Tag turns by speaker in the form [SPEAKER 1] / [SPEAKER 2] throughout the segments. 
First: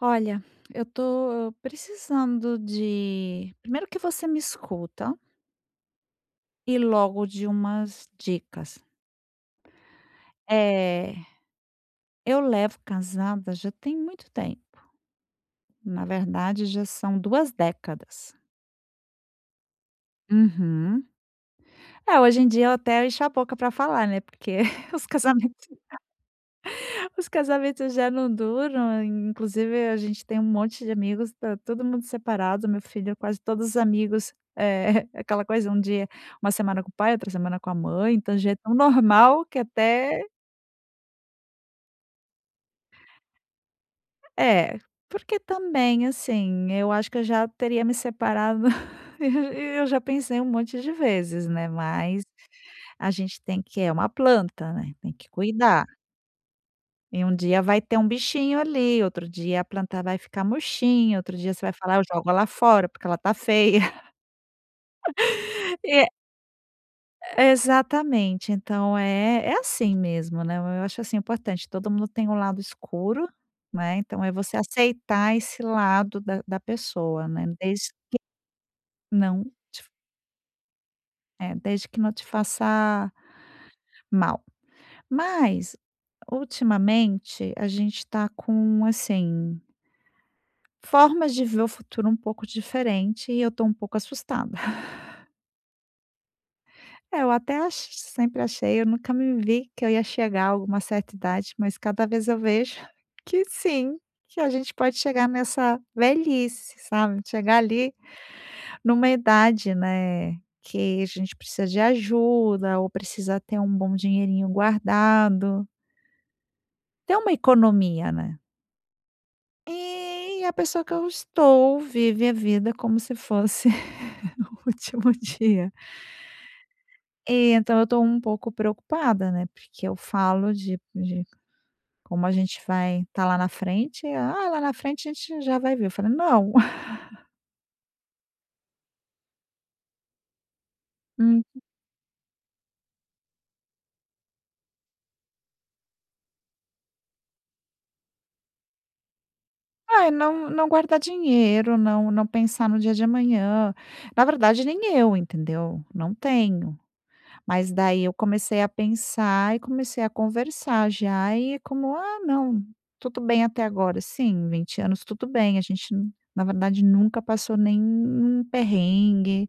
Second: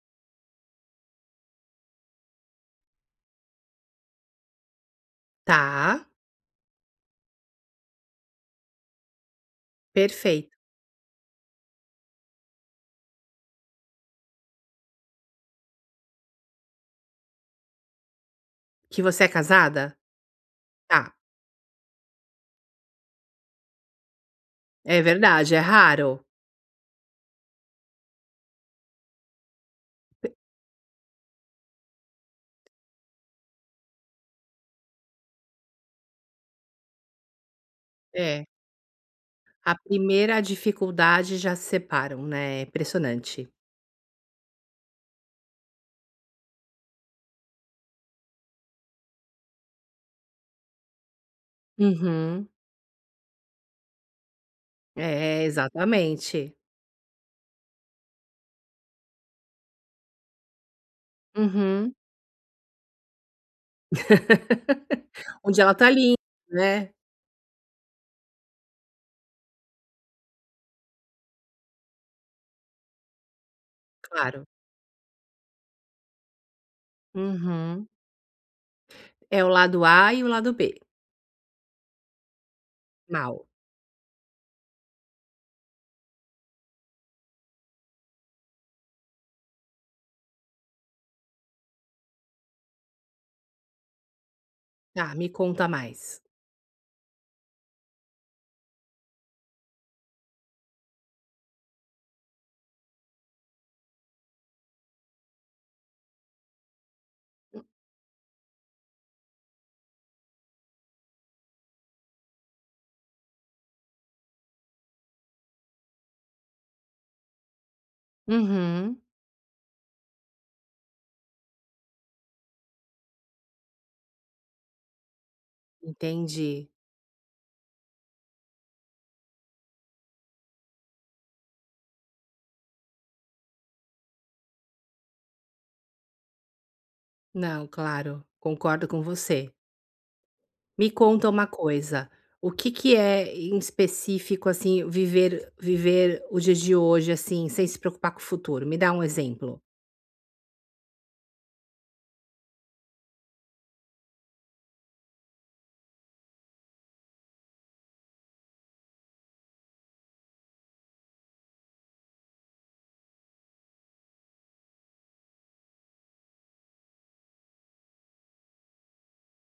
[SPEAKER 1] Olha, eu tô precisando de primeiro que você me escuta
[SPEAKER 2] Tá,
[SPEAKER 1] e logo de umas dicas.
[SPEAKER 2] perfeito.
[SPEAKER 1] É, eu levo casada já tem muito tempo, na verdade já são 2 décadas.
[SPEAKER 2] Que você é casada?
[SPEAKER 1] Uhum.
[SPEAKER 2] Tá,
[SPEAKER 1] Hoje em dia eu até encho a boca pra falar, né, porque
[SPEAKER 2] é
[SPEAKER 1] os
[SPEAKER 2] verdade, é
[SPEAKER 1] casamentos
[SPEAKER 2] raro.
[SPEAKER 1] Os casamentos já não duram, inclusive a gente tem um monte de amigos, tá todo mundo separado, meu filho, quase todos os amigos, aquela coisa, um dia uma semana com o pai, outra semana com a mãe, então
[SPEAKER 2] É,
[SPEAKER 1] já é tão normal que
[SPEAKER 2] a
[SPEAKER 1] até
[SPEAKER 2] primeira dificuldade já se separam, né, é impressionante.
[SPEAKER 1] é, porque também, assim, eu acho que eu já teria me separado e eu já pensei um monte de vezes, né, mas
[SPEAKER 2] Uhum.
[SPEAKER 1] a gente tem que é uma planta, né, tem que
[SPEAKER 2] É,
[SPEAKER 1] cuidar.
[SPEAKER 2] exatamente.
[SPEAKER 1] E um dia vai ter um bichinho ali, outro dia a planta vai ficar murchinha, outro dia você vai
[SPEAKER 2] Uhum.
[SPEAKER 1] falar: "Eu jogo ela fora, porque ela tá feia".
[SPEAKER 2] Onde ela tá
[SPEAKER 1] E
[SPEAKER 2] linda, né,
[SPEAKER 1] exatamente, então é assim mesmo, né, eu acho, assim, importante, todo mundo tem um lado escuro, né, então é
[SPEAKER 2] claro.
[SPEAKER 1] você aceitar esse lado da pessoa, né,
[SPEAKER 2] Uhum.
[SPEAKER 1] desde
[SPEAKER 2] É
[SPEAKER 1] não
[SPEAKER 2] o lado
[SPEAKER 1] te
[SPEAKER 2] A e o lado B,
[SPEAKER 1] é, desde que não te faça
[SPEAKER 2] mal.
[SPEAKER 1] mal. Mas, ultimamente, a gente tá com, assim formas de ver o futuro um pouco diferente e eu tô um pouco assustada.
[SPEAKER 2] Tá, me conta mais.
[SPEAKER 1] É, eu até ach sempre achei, eu nunca me vi que eu ia chegar a alguma certa idade, mas cada vez eu vejo que sim, que a gente pode chegar nessa velhice, sabe, chegar ali numa idade, né, que a gente precisa de ajuda ou precisa ter um bom dinheirinho guardado, ter uma economia, né.
[SPEAKER 2] Uhum.
[SPEAKER 1] E a pessoa que eu estou vive a vida como se fosse o último dia.
[SPEAKER 2] Entendi.
[SPEAKER 1] E então eu tô um pouco preocupada, né, porque eu falo de como a gente vai estar lá na frente, e, "Ah, lá na frente a gente já vai ver", eu falei: "Não,
[SPEAKER 2] Não, claro, concordo com você. Me conta
[SPEAKER 1] Hum.
[SPEAKER 2] uma coisa, o que que é em específico, assim, viver o dia de hoje, assim, sem se preocupar com o futuro? Me dá um exemplo.
[SPEAKER 1] ai, não guardar dinheiro, não pensar no dia de amanhã". Na verdade nem eu, entendeu, não tenho. Mas daí eu comecei a pensar e comecei a conversar já e como: "Ah, não, tudo bem até agora". Sim, 20 anos tudo bem, a gente na verdade nunca passou nenhum perrengue.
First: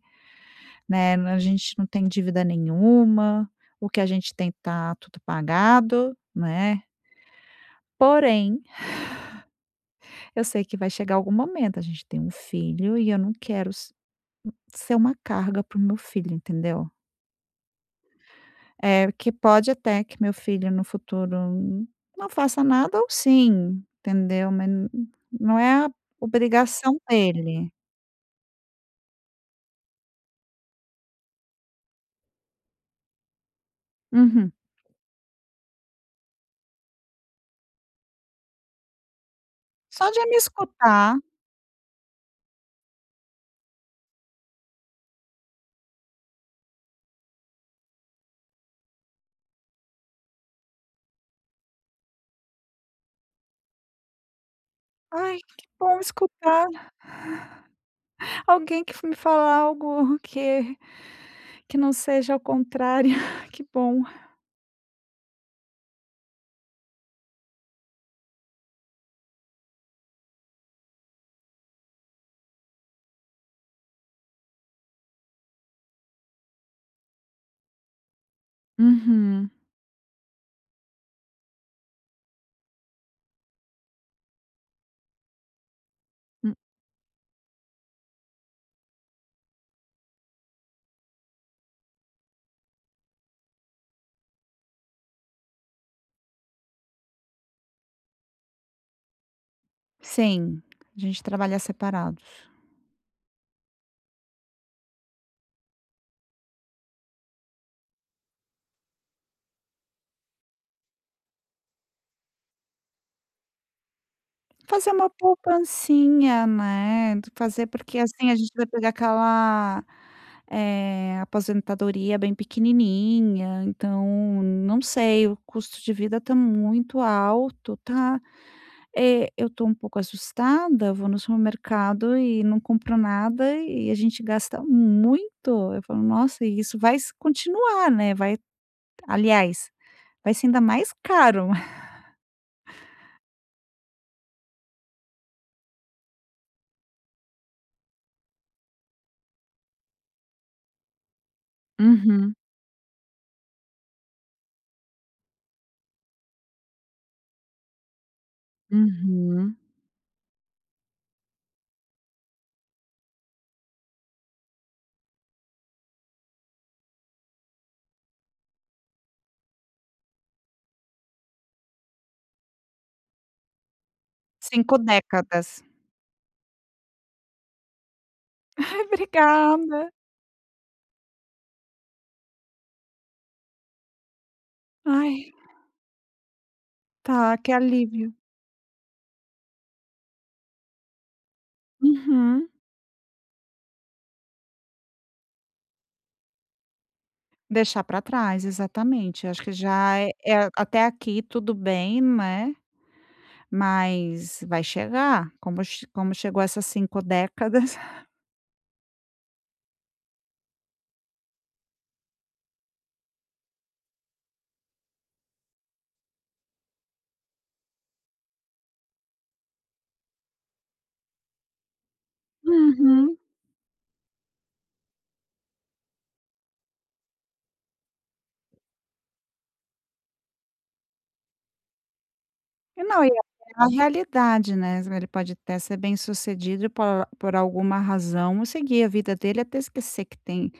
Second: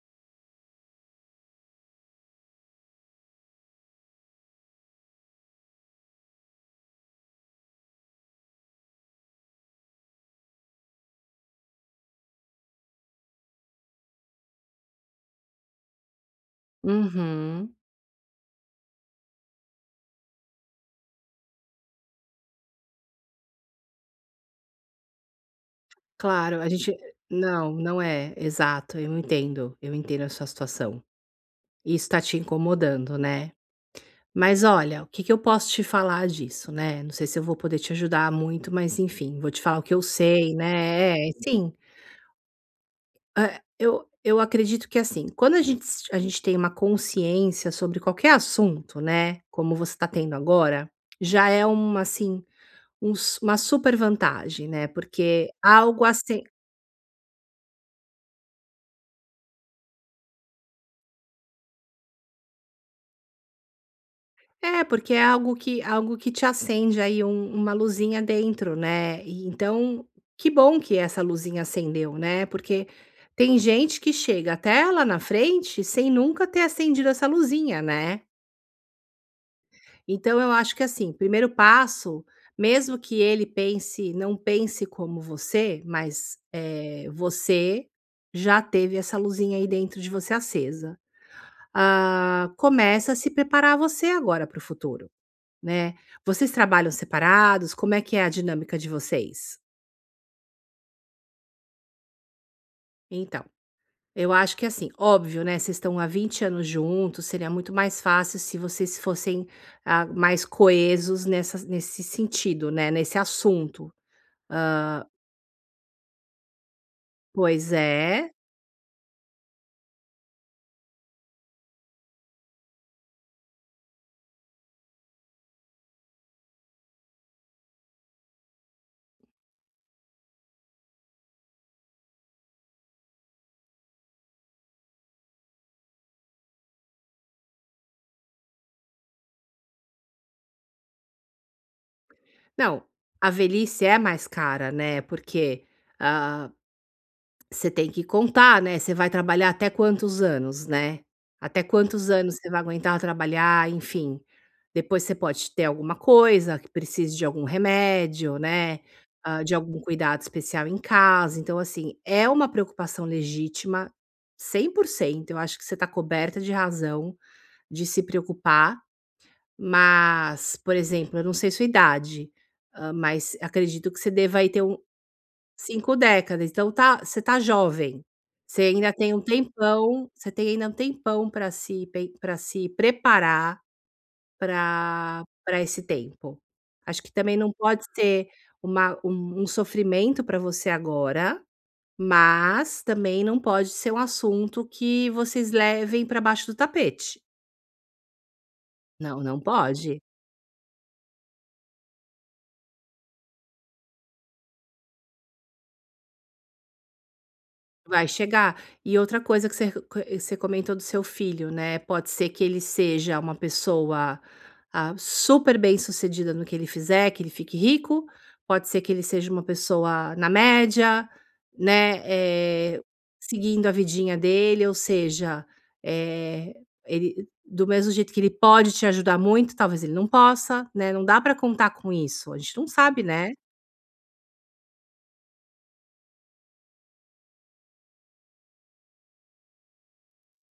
[SPEAKER 1] Né, a gente não tem dívida nenhuma, o que a gente tem tá tudo pagado, né, porém, eu sei que vai chegar algum momento, a gente tem um filho e eu não quero s ser uma carga para o meu filho, entendeu.
[SPEAKER 2] Uhum.
[SPEAKER 1] É que pode até que meu filho no futuro não faça nada ou sim, entendeu, mas n não é a
[SPEAKER 2] Claro, a gente
[SPEAKER 1] obrigação dele.
[SPEAKER 2] não, não é, exato, eu entendo a sua situação. Isso tá te incomodando, né.
[SPEAKER 1] Uhum.
[SPEAKER 2] Mas olha, o que que eu posso te falar disso, né, não sei se eu vou poder te ajudar muito, mas enfim, vou te falar o que eu
[SPEAKER 1] Só de me
[SPEAKER 2] sei, né,
[SPEAKER 1] escutar,
[SPEAKER 2] é, sim. É, eu acredito que, assim, quando a gente tem uma consciência sobre qualquer assunto, né, como você está tendo agora, já é uma, assim, um su uma super vantagem, né,
[SPEAKER 1] ai,
[SPEAKER 2] porque
[SPEAKER 1] que bom
[SPEAKER 2] algo assim
[SPEAKER 1] escutar alguém que me falar algo que não seja ao contrário. Que bom.
[SPEAKER 2] é, porque é algo que te acende aí uma luzinha dentro, né, e então, que bom que essa luzinha acendeu, né, porque tem gente que chega até lá na frente sem nunca ter acendido essa luzinha, né.
[SPEAKER 1] Uhum.
[SPEAKER 2] Então eu acho que assim, primeiro passo, mesmo que ele pense não pense como você, mas,
[SPEAKER 1] Hum,
[SPEAKER 2] você já teve essa luzinha aí dentro de você acesa. Começa a se preparar você agora para o futuro, né. Vocês trabalham separados? Como é que é a dinâmica de vocês?
[SPEAKER 1] sim, a gente trabalha separados.
[SPEAKER 2] Então, eu acho que assim, óbvio, né, vocês estão há 20 anos juntos, seria muito mais fácil se vocês fossem, mais coesos nessas nesse sentido, né, nesse assunto.
[SPEAKER 1] Fazer uma poupancinha, né, de fazer
[SPEAKER 2] Pois
[SPEAKER 1] porque,
[SPEAKER 2] é.
[SPEAKER 1] assim, a gente vai pegar aquela, aposentadoria bem pequenininha, então, não sei, o custo de vida tá muito alto, tá, eu tô um pouco assustada, vou no supermercado e não compro nada e a gente gasta muito. Eu falo: "Nossa, e isso vai se continuar, né, vai aliás, vai ser ainda mais caro.
[SPEAKER 2] Não, a velhice é mais cara, né, porque, ah, você tem que contar, né, você vai trabalhar até quantos anos, né. Até quantos
[SPEAKER 1] Uhum,
[SPEAKER 2] anos você vai aguentar trabalhar, enfim. Depois você pode ter alguma coisa que precise de algum remédio, né, de
[SPEAKER 1] uhum.
[SPEAKER 2] algum cuidado especial em casa. Então, assim, é uma preocupação legítima, 100%. Eu acho que você está coberta de razão de se preocupar. Mas, por exemplo, eu não sei sua idade, mas acredito que você deva aí ter
[SPEAKER 1] 5 décadas.
[SPEAKER 2] 5 décadas, então tá, você tá jovem. Você
[SPEAKER 1] Ai,
[SPEAKER 2] ainda tem um
[SPEAKER 1] obrigada.
[SPEAKER 2] tempão, você tem ainda um tempão para se preparar
[SPEAKER 1] Ai,
[SPEAKER 2] para esse tempo. Acho que também
[SPEAKER 1] tá, que
[SPEAKER 2] não pode
[SPEAKER 1] alívio.
[SPEAKER 2] ser uma um um sofrimento para você agora,
[SPEAKER 1] Uhum.
[SPEAKER 2] mas também não pode ser um assunto que vocês levem para baixo do tapete.
[SPEAKER 1] Deixar para trás,
[SPEAKER 2] Não,
[SPEAKER 1] exatamente.
[SPEAKER 2] não
[SPEAKER 1] Acho que já
[SPEAKER 2] pode.
[SPEAKER 1] é até aqui tudo bem, né, mas vai chegar, como chegou essas 5 décadas.
[SPEAKER 2] Vai chegar. E outra coisa que você comentou do seu filho, né, pode ser que ele seja uma pessoa, super bem-sucedida no que ele fizer, que ele fique rico, pode ser que ele seja uma pessoa na média, né, eh,
[SPEAKER 1] Uhum.
[SPEAKER 2] seguindo a vidinha dele, ou seja, eh, ele do mesmo jeito que ele pode te ajudar muito, talvez ele não possa, né, não dá para contar com isso, a gente não
[SPEAKER 1] E
[SPEAKER 2] sabe,
[SPEAKER 1] não, e é
[SPEAKER 2] né.
[SPEAKER 1] a realidade, né, ele pode até ser bem-sucedido por alguma razão, seguir a vida dele até esquecer que tem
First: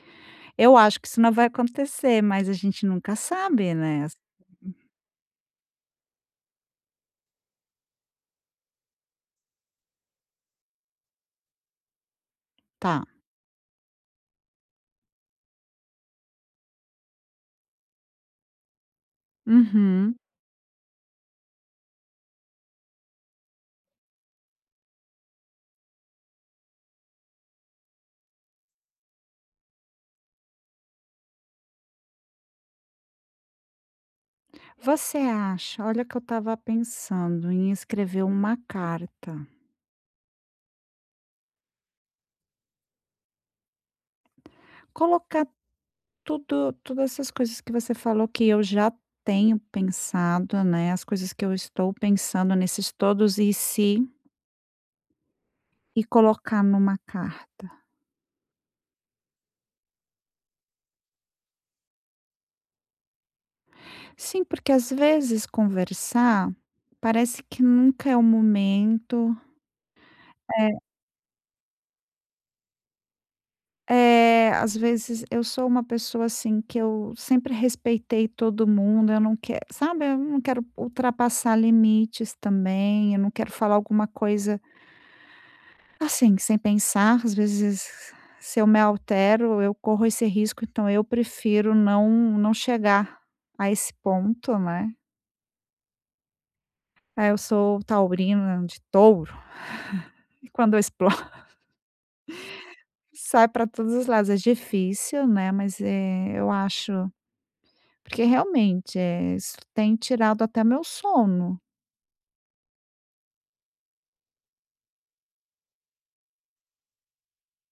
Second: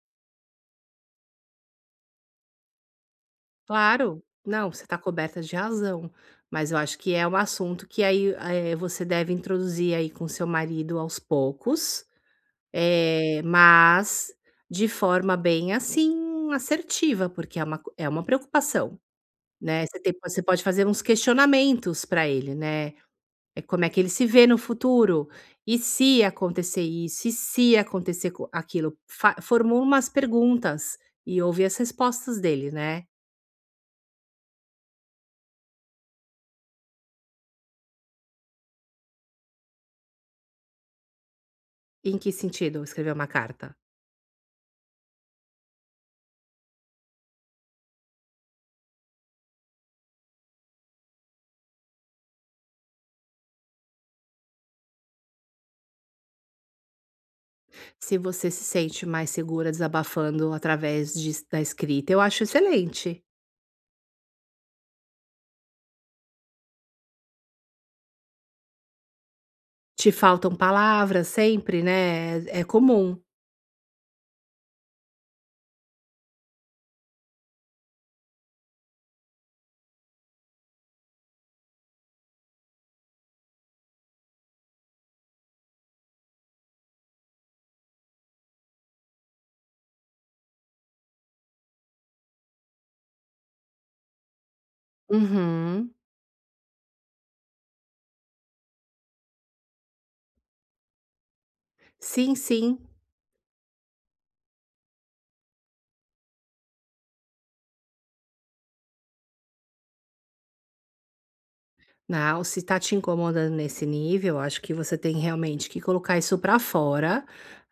[SPEAKER 1] eu acho que isso não vai acontecer, mas a gente nunca sabe, né.
[SPEAKER 2] Claro. Não, você está coberta de razão, mas eu acho que é um assunto que aí, você deve introduzir aí com seu marido aos poucos,
[SPEAKER 1] Tá.
[SPEAKER 2] mas de forma bem, assim, assertiva, porque é uma co é uma preocupação, né. Você tem
[SPEAKER 1] Uhum.
[SPEAKER 2] você pode fazer uns questionamentos para ele, né. É como é que ele se vê no futuro? E se acontecer isso? E se acontecer co aquilo? Fa formula umas perguntas e ouve as respostas dele, né.
[SPEAKER 1] Você acha olha que eu estava pensando em escrever uma carta,
[SPEAKER 2] Em que sentido escrever uma carta?
[SPEAKER 1] colocar tudo todas essas coisas que você falou que eu já tenho pensado, né, as coisas que eu estou pensando nesses todos "e se", e colocar numa carta.
[SPEAKER 2] Se você se sente mais segura desabafando através de da escrita, eu acho excelente.
[SPEAKER 1] Sim, porque às vezes conversar parece que nunca é o momento.
[SPEAKER 2] Te faltam palavras sempre, né, é comum.
[SPEAKER 1] É, às vezes eu sou uma pessoa assim que eu sempre respeitei todo mundo, eu não quero, sabe, eu não quero ultrapassar limites também, eu não quero falar alguma coisa assim, sem pensar. Às vezes, se eu me altero, eu corro esse risco, então eu prefiro não, não chegar a esse ponto, né?
[SPEAKER 2] Uhum.
[SPEAKER 1] Ah, eu sou taurina de touro, e quando eu exploro,
[SPEAKER 2] Sim, sim.
[SPEAKER 1] sai para todos os lados. É difícil, né? Mas é, eu acho. Porque realmente, isso tem tirado até meu sono.
[SPEAKER 2] Não, se tá te incomodando nesse nível, acho que você tem realmente que colocar isso pra fora,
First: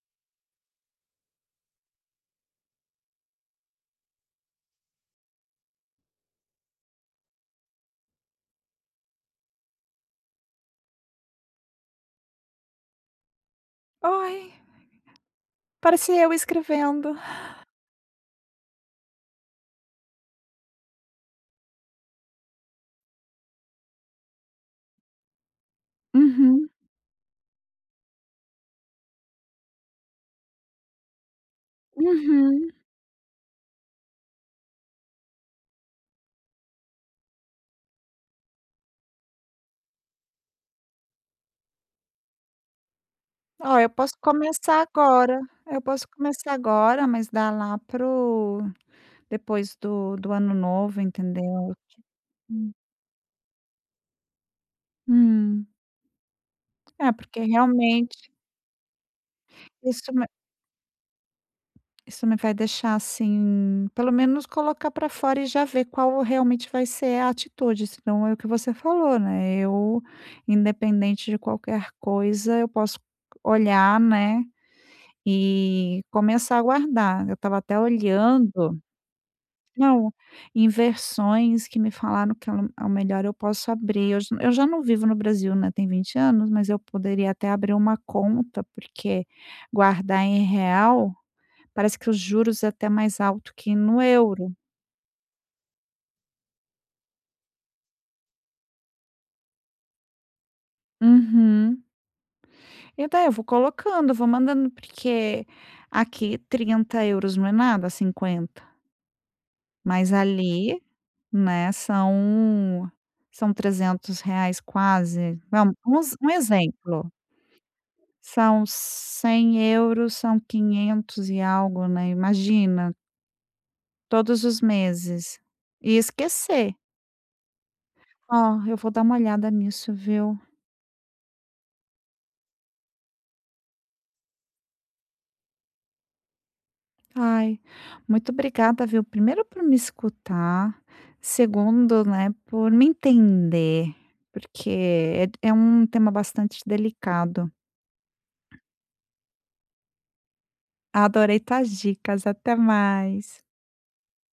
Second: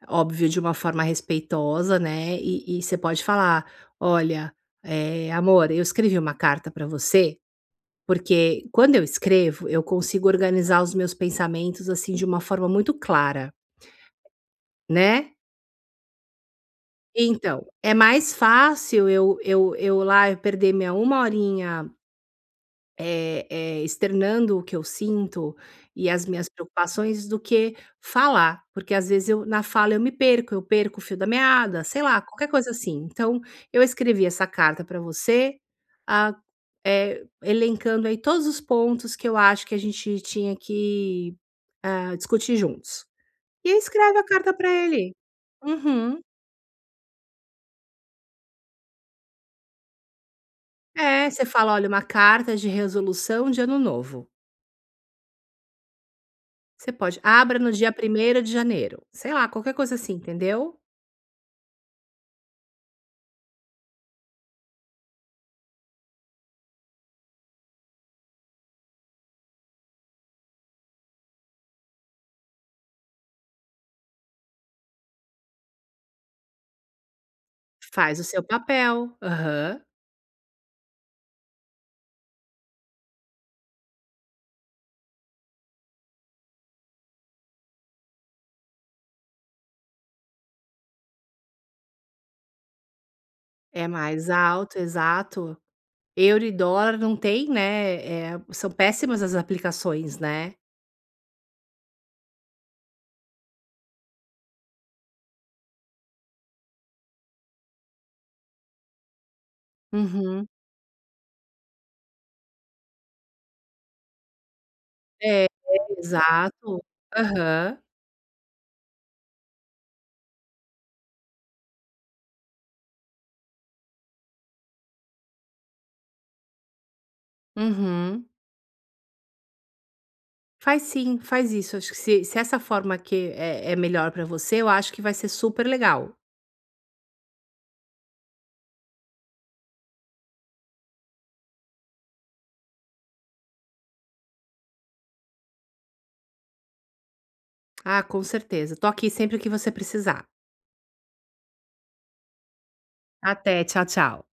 [SPEAKER 2] óbvio, de uma forma respeitosa, né, e você pode falar: "Olha, amor, eu escrevi uma carta pra você." Porque quando eu escrevo, eu consigo organizar os meus pensamentos, assim, de uma forma muito clara,
[SPEAKER 1] Ai,
[SPEAKER 2] né.
[SPEAKER 1] parecia eu escrevendo.
[SPEAKER 2] Então, é mais fácil eu lá eu perder minha uma horinha, externando o que eu sinto e as minhas
[SPEAKER 1] Uhum,
[SPEAKER 2] preocupações do que falar, porque às vezes eu na fala eu me perco, eu perco o fio da meada, sei lá, qualquer
[SPEAKER 1] uhum.
[SPEAKER 2] coisa assim. Então, eu escrevi essa carta para você, ah, elencando aí todos os pontos que eu acho que a gente tinha que, discutir juntos. E aí
[SPEAKER 1] Ó, eu posso
[SPEAKER 2] escreve a carta para
[SPEAKER 1] começar
[SPEAKER 2] ele.
[SPEAKER 1] agora, eu posso
[SPEAKER 2] Uhum.
[SPEAKER 1] começar agora, mas dá lá para depois do ano novo,
[SPEAKER 2] É, você fala:
[SPEAKER 1] entendeu?
[SPEAKER 2] "Olha, uma carta de resolução de ano novo".
[SPEAKER 1] Hum,
[SPEAKER 2] Você
[SPEAKER 1] é
[SPEAKER 2] pode
[SPEAKER 1] porque
[SPEAKER 2] abra no dia
[SPEAKER 1] realmente
[SPEAKER 2] 1º de janeiro, sei lá, qualquer coisa assim,
[SPEAKER 1] isso
[SPEAKER 2] entendeu?
[SPEAKER 1] isso me vai deixar, assim, pelo menos colocar pra fora e já ver qual realmente vai ser a atitude, senão é o que você falou, né, eu, independente de qualquer coisa, eu posso olhar, né, e começar a guardar. Eu estava até
[SPEAKER 2] Faz o seu
[SPEAKER 1] olhando
[SPEAKER 2] papel. Aham.
[SPEAKER 1] não, inversões que me falaram que ao melhor eu posso abrir. Eu já não vivo no Brasil, né, tem 20 anos, mas eu poderia até abrir uma conta, porque guardar em real parece que os juros é até mais alto que
[SPEAKER 2] É
[SPEAKER 1] no
[SPEAKER 2] mais
[SPEAKER 1] euro.
[SPEAKER 2] alto, exato. Euro e dólar não tem, né, são péssimas as aplicações, né.
[SPEAKER 1] Uhum. E daí eu vou colocando, vou mandando, porque aqui 30 euros não é nada, 50, mas
[SPEAKER 2] Uhum.
[SPEAKER 1] ali, né, são 300 reais quase.
[SPEAKER 2] É,
[SPEAKER 1] Vamos um ex um
[SPEAKER 2] exato.
[SPEAKER 1] exemplo,
[SPEAKER 2] Aham.
[SPEAKER 1] são 100 euros são 500 e algo, né, imagina, todos os meses. E esquecer.
[SPEAKER 2] Uhum.
[SPEAKER 1] Ó, eu vou dar uma olhada nisso, viu?
[SPEAKER 2] Faz sim, faz isso. Acho que se essa forma que é melhor pra você, eu acho que vai ser super legal.
[SPEAKER 1] Ai, muito obrigada, viu? Primeiro por me escutar, segundo, né, por me entender, porque é, é um tema bastante delicado.
[SPEAKER 2] Ah, com certeza. Tô aqui sempre que você precisar.
[SPEAKER 1] Adorei tuas dicas, até mais.
[SPEAKER 2] Até, tchau, tchau.